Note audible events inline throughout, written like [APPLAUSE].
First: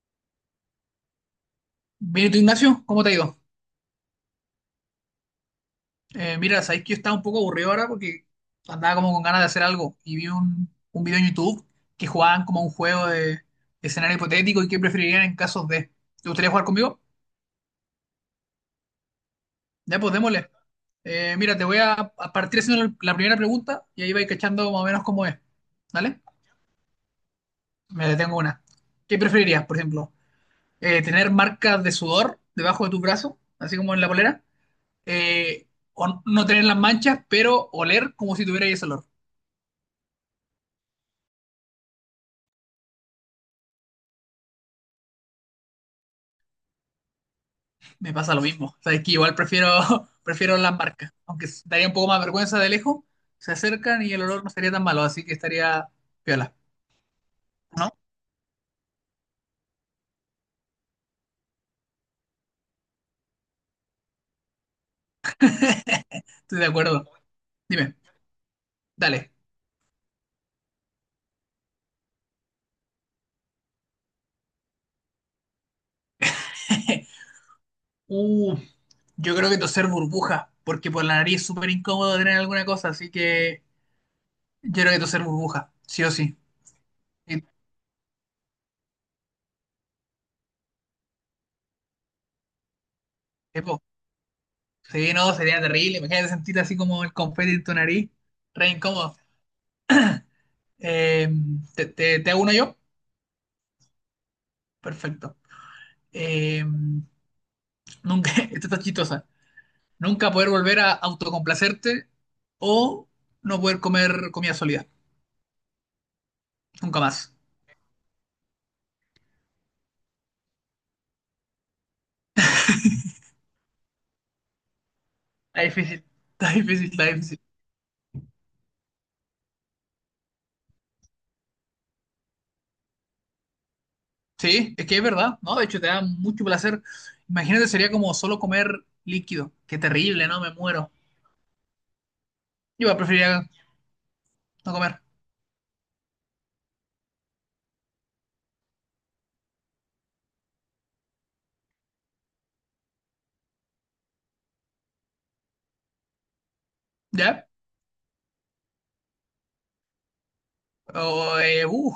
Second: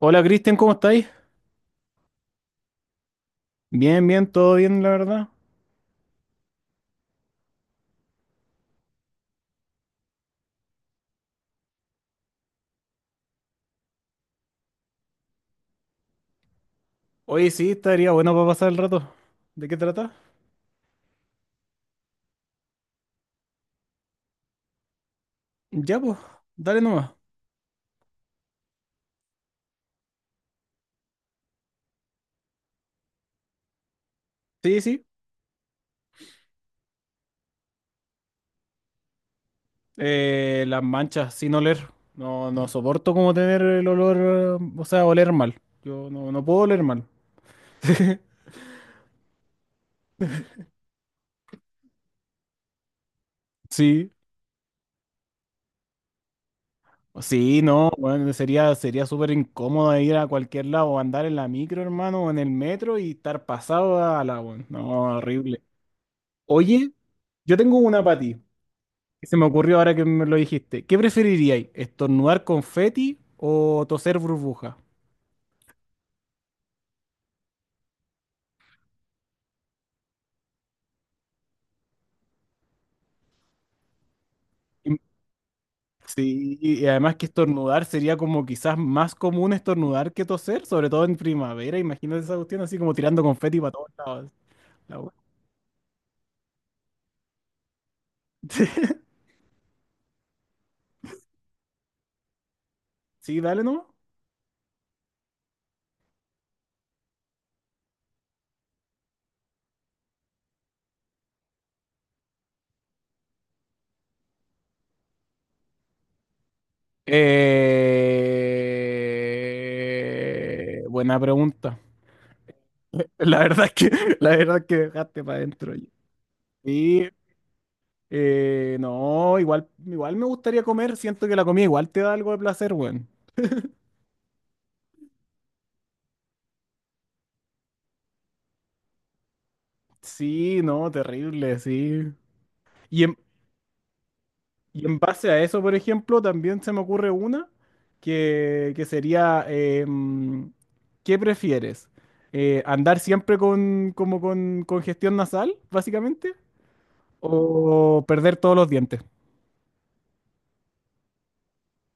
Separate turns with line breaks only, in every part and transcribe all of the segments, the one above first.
Hola Cristian, ¿cómo estáis?
Bien, ¿y tú, Ignacio? ¿Cómo te ha ido?
Bien, bien, todo bien, la verdad.
Mira, sabéis que yo estaba un poco aburrido ahora porque andaba como con ganas de hacer algo y vi un video en YouTube que jugaban como un juego de escenario hipotético y qué preferirían en casos de. ¿Te gustaría jugar conmigo?
Oye, sí, estaría bueno para pasar el rato. ¿De qué
Ya,
trata?
pues démosle. Mira, te voy a partir haciendo la primera pregunta y ahí vais cachando más o menos cómo es.
Ya, pues,
¿Vale?
dale nomás.
Me detengo una. ¿Qué preferirías, por ejemplo? ¿Tener marcas de sudor debajo de tu brazo, así como en la polera?
Sí, sí.
Eh, ¿O no tener las manchas, pero oler como si tuvierais ese olor?
Las manchas, sin oler. No, no soporto como tener el olor, o sea, oler mal. Yo no, no puedo oler mal.
Me pasa
[LAUGHS]
lo mismo. Sabes que igual prefiero, [LAUGHS] prefiero las marcas, aunque daría un poco más vergüenza de lejos, se acercan
Sí.
y el olor no sería tan malo, así que estaría piola,
Sí, no,
¿no?
bueno, sería súper incómodo ir a cualquier lado, andar en la micro, hermano, o en el metro y estar pasado a la, bueno, no, horrible.
Estoy de
Oye,
acuerdo.
yo tengo
Dime,
una para ti.
dale.
Se me ocurrió ahora que me lo dijiste. ¿Qué preferiríais? ¿Estornudar confeti o toser burbuja?
[LAUGHS] Uh, yo creo que toser burbuja, porque por la nariz es súper incómodo tener alguna cosa, así que yo creo
Y-
que toser burbuja, sí o sí.
Sí, y además que
Y-
estornudar sería como quizás más común estornudar que toser, sobre todo en primavera. Imagínate esa cuestión así como tirando confeti para
epo,
todos lados. La wea.
sí, no, sería terrible. Imagínate sentir así como el confeti en tu nariz, re
[LAUGHS]
incómodo. Eh, te hago uno yo?
Sí, dale no.
Perfecto. Eh, Nunca, [LAUGHS] esta está chistosa. Nunca poder volver a autocomplacerte o no poder comer comida sólida. Nunca más.
Buena pregunta. [LAUGHS] La verdad es que, la verdad es que me dejaste para
Está
adentro.
difícil. Está difícil, está difícil.
No, igual me gustaría comer. Siento que la comida igual te da algo de placer, weón.
Sí, es que es verdad, ¿no? De hecho, te da mucho placer. Imagínate, sería como solo comer líquido. Qué terrible, ¿no? Me
Sí, no,
muero.
terrible, sí.
Yo
Y en,
preferiría no
y en
comer.
base a eso, por ejemplo, también se me ocurre una que sería, ¿qué prefieres? ¿Andar siempre con, como con congestión nasal, básicamente?
¿Ya?
¿O perder todos los dientes?
O, eh, uh,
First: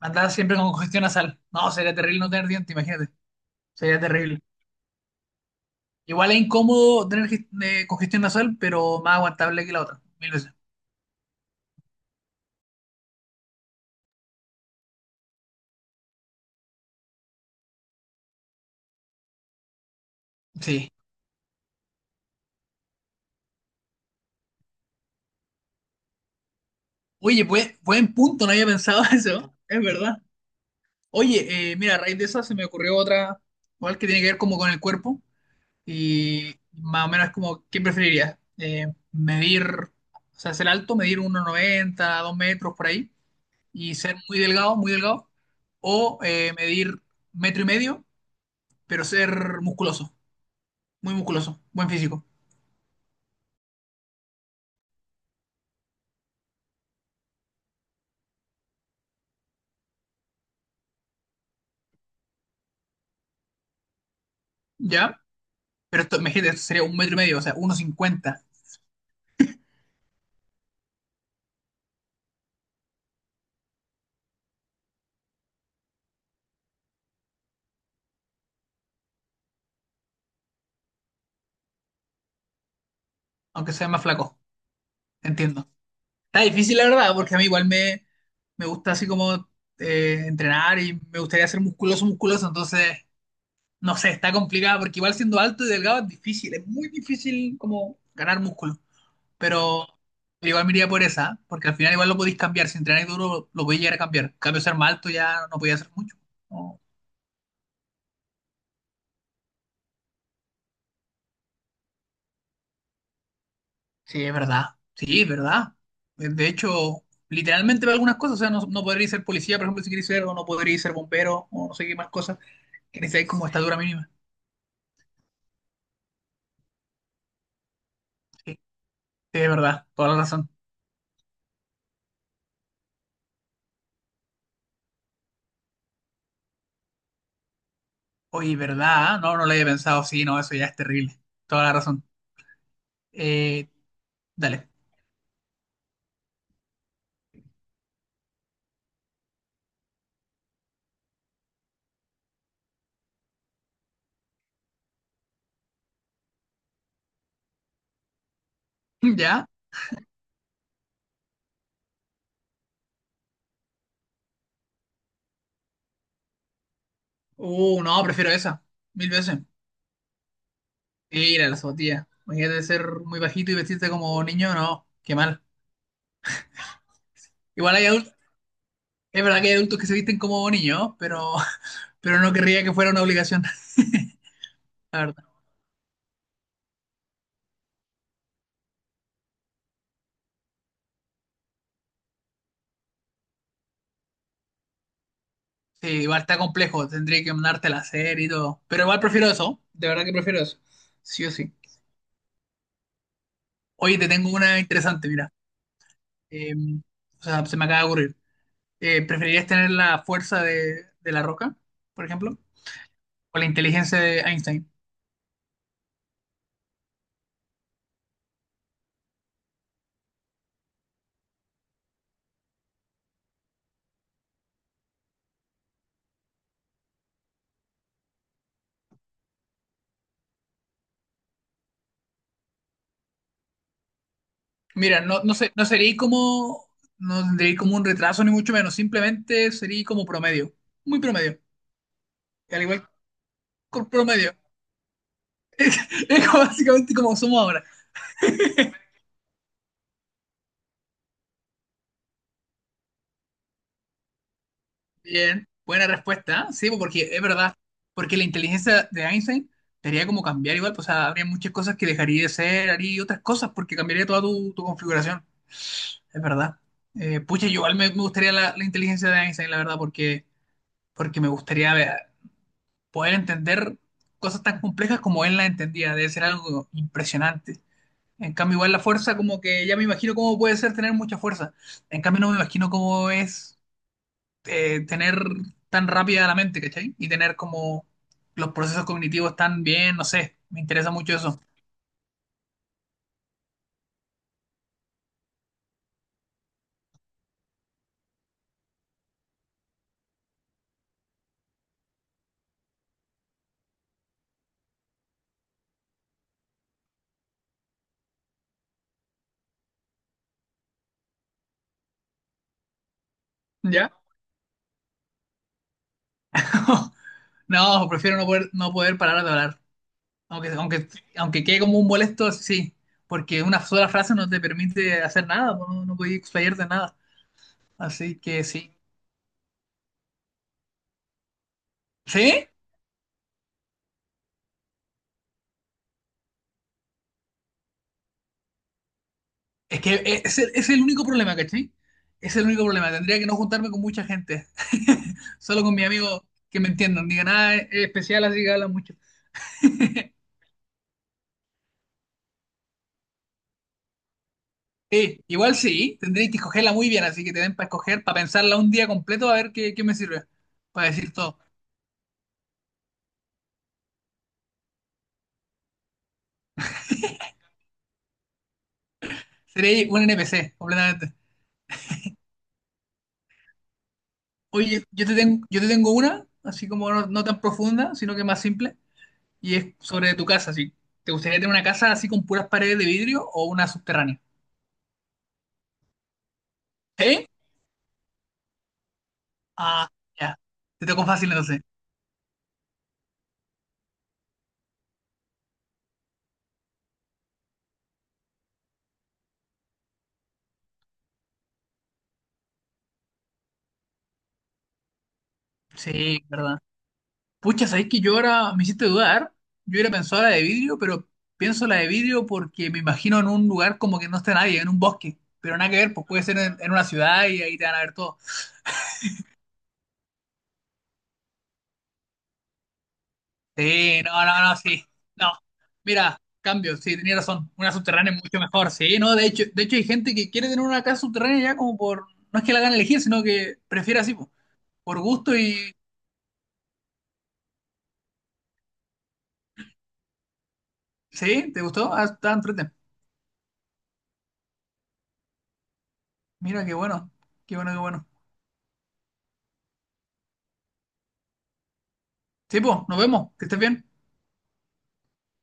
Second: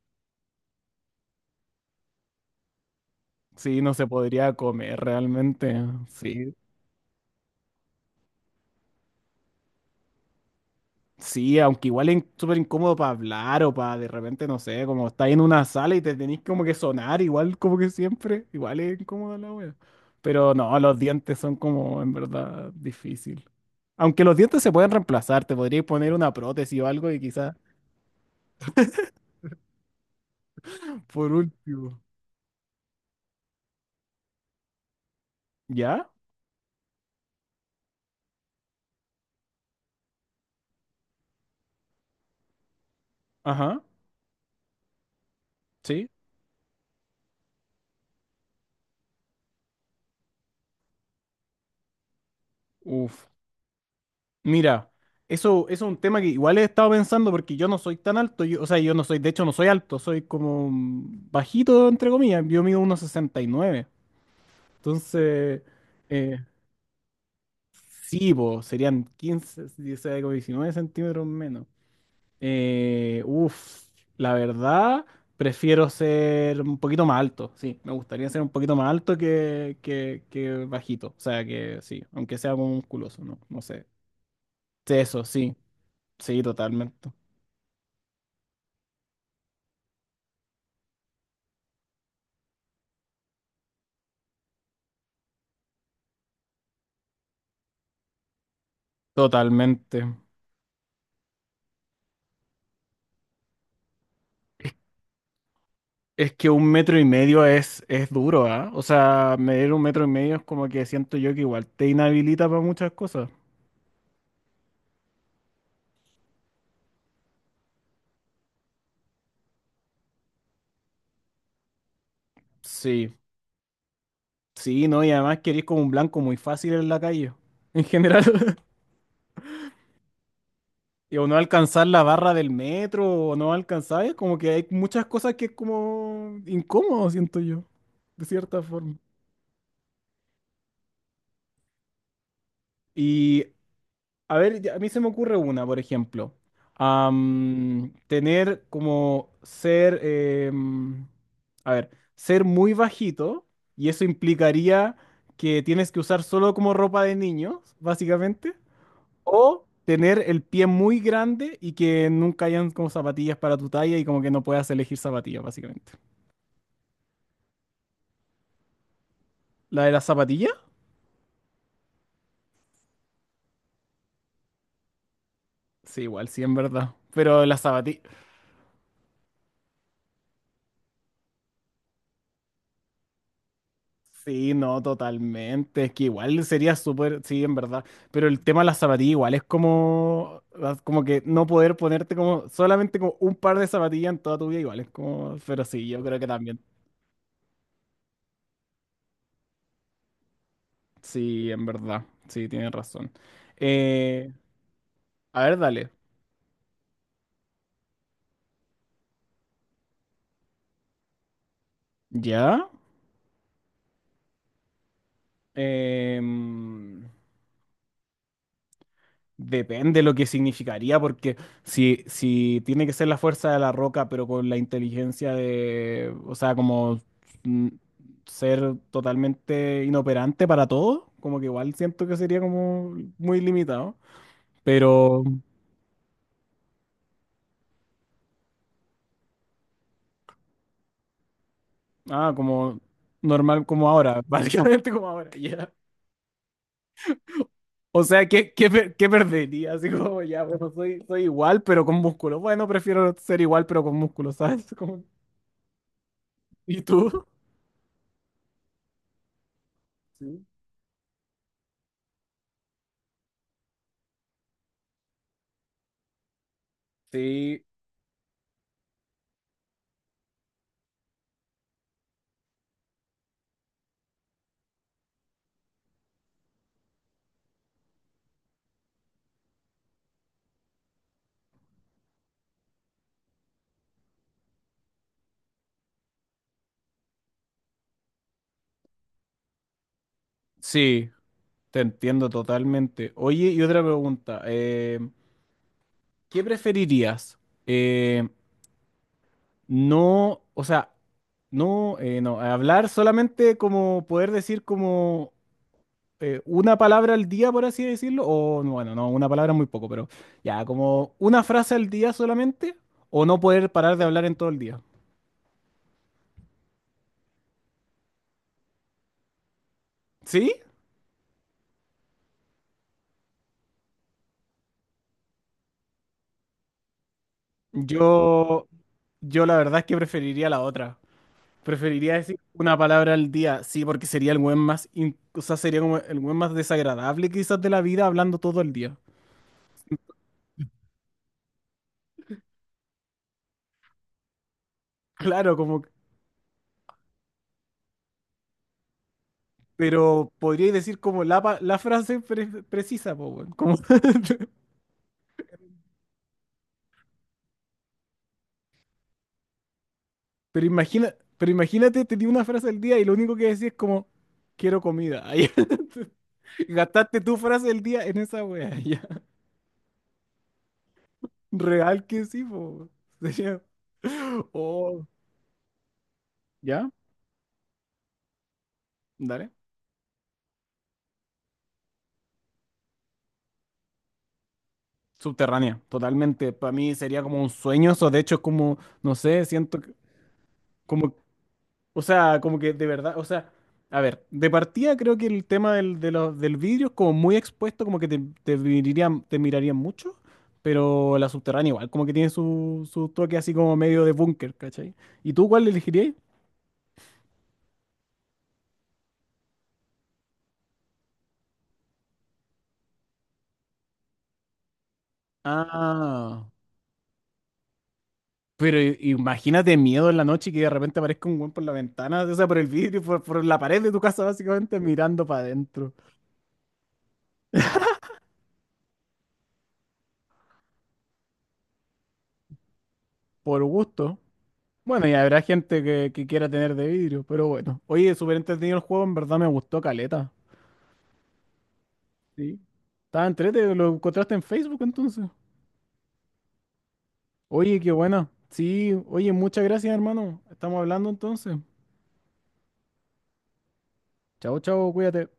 andar siempre con congestión nasal. No, sería terrible no tener dientes imagínate.
Sí, no
Sería
se
terrible.
podría comer realmente.
Igual es
Sí.
incómodo tener congestión nasal, pero más aguantable que la otra. Mil veces.
Sí, aunque igual es súper incómodo para hablar o para de repente, no sé, como estáis en una sala y te tenéis como que sonar, igual como que siempre, igual es incómoda la wea. Pero no,
Sí,
los dientes son como en verdad difícil. Aunque los dientes se pueden reemplazar, te podrías poner una prótesis o algo y
oye,
quizás
buen punto, no había pensado [LAUGHS] eso, es verdad.
por
Oye, mira, a
último.
raíz de eso se me ocurrió otra, igual que tiene que ver como con el cuerpo
¿Ya?
y más o menos es como, ¿qué preferirías? Medir, o sea, ser alto, medir 1,90, 2 metros por ahí
Ajá,
y ser muy delgado,
sí.
o medir metro y medio, pero ser musculoso, muy musculoso, buen físico,
Uf. Mira, eso es un tema que igual he estado pensando porque yo no soy tan alto, o sea, yo no soy, de hecho no soy alto, soy como bajito, entre comillas, yo mido 1,69.
¿ya?
Entonces,
Pero esto,
eh,
imagínate, esto sería un metro y medio, o sea,
sí,
1,50,
po, serían 15, 16, como 19 centímetros menos. Uf, la verdad, prefiero ser un poquito más alto. Sí, me gustaría ser un poquito más alto que, que bajito. O sea, que sí, aunque sea como musculoso, ¿no? No
aunque sea
sé.
más flaco,
Sí, eso, sí,
entiendo. Está
sí,
difícil, la verdad,
totalmente.
porque a mí igual me gusta así como entrenar y me gustaría ser musculoso, musculoso, entonces, no sé, está complicado, porque igual siendo alto y delgado es difícil, es muy difícil como ganar músculo, pero
Totalmente.
igual me iría por esa, porque al final igual lo podéis cambiar, si entrenáis duro lo podéis llegar a cambiar, en cambio ser más alto ya no podía hacer mucho.
Es que un
No.
metro y medio es duro, ¿ah? O sea, medir un metro y medio es como que siento yo que igual te inhabilita para muchas cosas.
Sí, es verdad, sí, es verdad. De hecho, literalmente para algunas cosas, o sea, no podréis ser policía, por ejemplo, si queréis ser, o no podréis ser bombero, o no sé qué más cosas, que
Sí,
necesitáis como estatura mínima.
sí, no, y además que eres como un blanco muy fácil en la calle, en
Sí, sí,
general. [LAUGHS]
verdad, toda la razón.
Y o no alcanzar la barra del metro, o no alcanzar, es como que hay muchas cosas que es como incómodo, siento yo, de
Oye,
cierta
¿verdad?
forma.
¿Ah? No, no lo había pensado. Sí, no, eso ya es terrible. Toda la razón.
Y
Eh,
a ver,
dale.
a mí se me ocurre una, por ejemplo. Tener como ser, a ver, ser muy bajito, y eso implicaría que tienes que usar solo como ropa de niños, básicamente.
[LAUGHS] ¿Ya?
O tener el pie muy grande y que nunca hayan como zapatillas para tu talla y como que no puedas elegir zapatillas, básicamente.
No, prefiero esa. Mil veces.
¿La de la zapatilla?
Mira, la zapatilla. Imagínate ser muy bajito y vestirte como niño, no, qué mal.
Sí, igual, sí, en verdad. Pero la
Igual hay
zapatilla.
adultos, es verdad que hay adultos que se visten como niños, pero, [LAUGHS] pero no querría que fuera una obligación,
Sí, no,
[LAUGHS] la verdad.
totalmente. Es que igual sería súper. Sí, en verdad. Pero el tema de la zapatilla igual es como. Como que no poder ponerte como. Solamente como un par de zapatillas en toda tu vida, igual. Es como. Pero
Sí,
sí, yo
igual
creo que
está
también.
complejo, tendría que mandarte la serie y todo. Pero igual prefiero eso, de verdad que prefiero eso. Sí o sí.
Sí, en verdad. Sí, tienes razón.
Oye, te tengo
Eh,
una interesante, mira.
a ver, dale.
Eh, o sea, se me acaba de ocurrir. ¿Preferirías tener la fuerza de la roca, por ejemplo?
¿Ya?
¿O la inteligencia de Einstein?
Em, Depende lo que significaría, porque si tiene que ser la fuerza de la roca, pero con la inteligencia de, o sea, como mm, ser totalmente inoperante para todo, como que igual siento que sería como muy limitado.
Mira,
Pero,
no sé, no sería como, no tendría como un retraso ni mucho menos, simplemente sería como promedio, muy promedio, al
como
igual
normal,
que el
como ahora, [LAUGHS]
promedio.
básicamente como ahora, ya.
[LAUGHS] Es como básicamente como somos ahora.
O sea, ¿ qué perdería? Así como, ya, bueno, soy igual, pero con músculo. Bueno, prefiero ser igual, pero con músculo, ¿sabes? [LAUGHS] Como,
Bien, buena respuesta, ¿eh? Sí, pues,
¿y
porque es
tú?
verdad, porque la inteligencia de Einstein sería como
Sí.
cambiar igual, pues, o sea, habría muchas cosas que dejaría de ser, haría otras cosas porque cambiaría toda tu configuración. Es verdad. Pucha, yo
Sí,
igual me gustaría la inteligencia de Einstein, la verdad, porque, porque poder entender cosas tan complejas como él las entendía. Debe ser algo impresionante. En cambio, igual la fuerza, como que ya me imagino cómo puede ser tener mucha fuerza. En cambio, no me imagino cómo es tener tan rápida la mente, ¿cachai? Y tener como los procesos cognitivos tan bien, no sé. Me interesa mucho
sí,
eso.
te entiendo totalmente. Oye, y otra pregunta, ¿qué preferirías? Eh, no, o sea, no, no, hablar solamente como poder decir como una palabra al día, por así decirlo, o no, bueno, no, una palabra es muy poco, pero ya, como una frase al día solamente, o no poder
¿Ya?
parar de hablar en todo el día.
[LAUGHS] No, prefiero no poder, no poder parar de hablar. Aunque,
¿Sí?
aunque, aunque quede como un molesto, sí, porque una sola frase no te permite hacer nada, no, no puedes explayarte nada. Así que sí.
Yo, yo la verdad es que preferiría la otra. Preferiría decir
¿Sí?
una palabra al día, sí, porque sería el buen más, o sea, sería como el buen más desagradable quizás de la vida hablando todo el día. [LAUGHS]
Es que es el único problema, ¿cachai? Es el único problema. Tendría que no juntarme con mucha gente. [LAUGHS]
Claro,
Solo con mi
como,
amigo que me entiendan. Digan, nada es especial, así que habla mucho. [LAUGHS]
pero podría decir como la frase precisa, po, weón, como, [LAUGHS]
Sí, igual sí, tendréis que escogerla muy bien, así que te den para escoger, para pensarla un día completo, a ver qué, qué me sirve, para decir todo.
pero imagínate, te di una frase al día y lo único que decís es como, quiero comida. Ay, [LAUGHS] gastaste tu frase del día en esa wea, ya.
Seré un NPC, completamente.
Real que sí, po. Weón. Sería,
Oye,
oh,
yo te tengo una, así como
¿ya?
no, no tan profunda, sino que más simple, y
Dale.
es sobre tu casa, sí. ¿Te gustaría tener una casa así con puras paredes de vidrio o una subterránea?
Subterránea, totalmente. Para mí
¿Sí?
sería como un sueño eso. De hecho, es como, no sé,
Ah, ya. Te tocó
como,
fácil entonces.
o sea, como que de verdad, o sea, a ver, de partida creo que el tema del vidrio es como muy expuesto, como que te mirarían mucho, pero la subterránea igual, como que tiene su toque así como medio de búnker, ¿cachai? ¿Y tú cuál elegirías?
Sí, verdad. Pucha, ¿sabéis que yo ahora me hiciste dudar? Yo hubiera pensado la de vidrio, pero pienso la de vidrio porque me imagino en un lugar como que no está nadie, en un bosque. Pero nada que ver, pues puede ser
Ah,
en una ciudad y ahí te van a ver todo.
pero imagínate miedo en la noche y que de repente aparezca un weón por la ventana, o sea, por el vidrio, por la pared de
Sí,
tu
no,
casa,
no, no,
básicamente
sí.
mirando
No.
para adentro.
Mira, cambio, sí, tenía razón. Una subterránea es mucho mejor. Sí, no, de hecho hay gente que quiere tener una casa subterránea ya como por. No es que la hagan elegir, sino que
Por
prefiere así,
gusto.
po, por
Bueno, y
gusto
habrá
y.
gente que quiera tener de vidrio, pero bueno. Oye, súper entretenido el juego, en verdad me gustó caleta.
Sí, ¿te gustó? Ah, está
Sí.
enfrente.
Estaba entrete, lo encontraste en Facebook entonces.
Mira, qué bueno. Qué bueno, qué
Oye, qué
bueno.
buena. Sí, oye, muchas gracias, hermano. Estamos hablando entonces.
Sí, pues, nos vemos. Que estés bien.
Chao, chao, cuídate.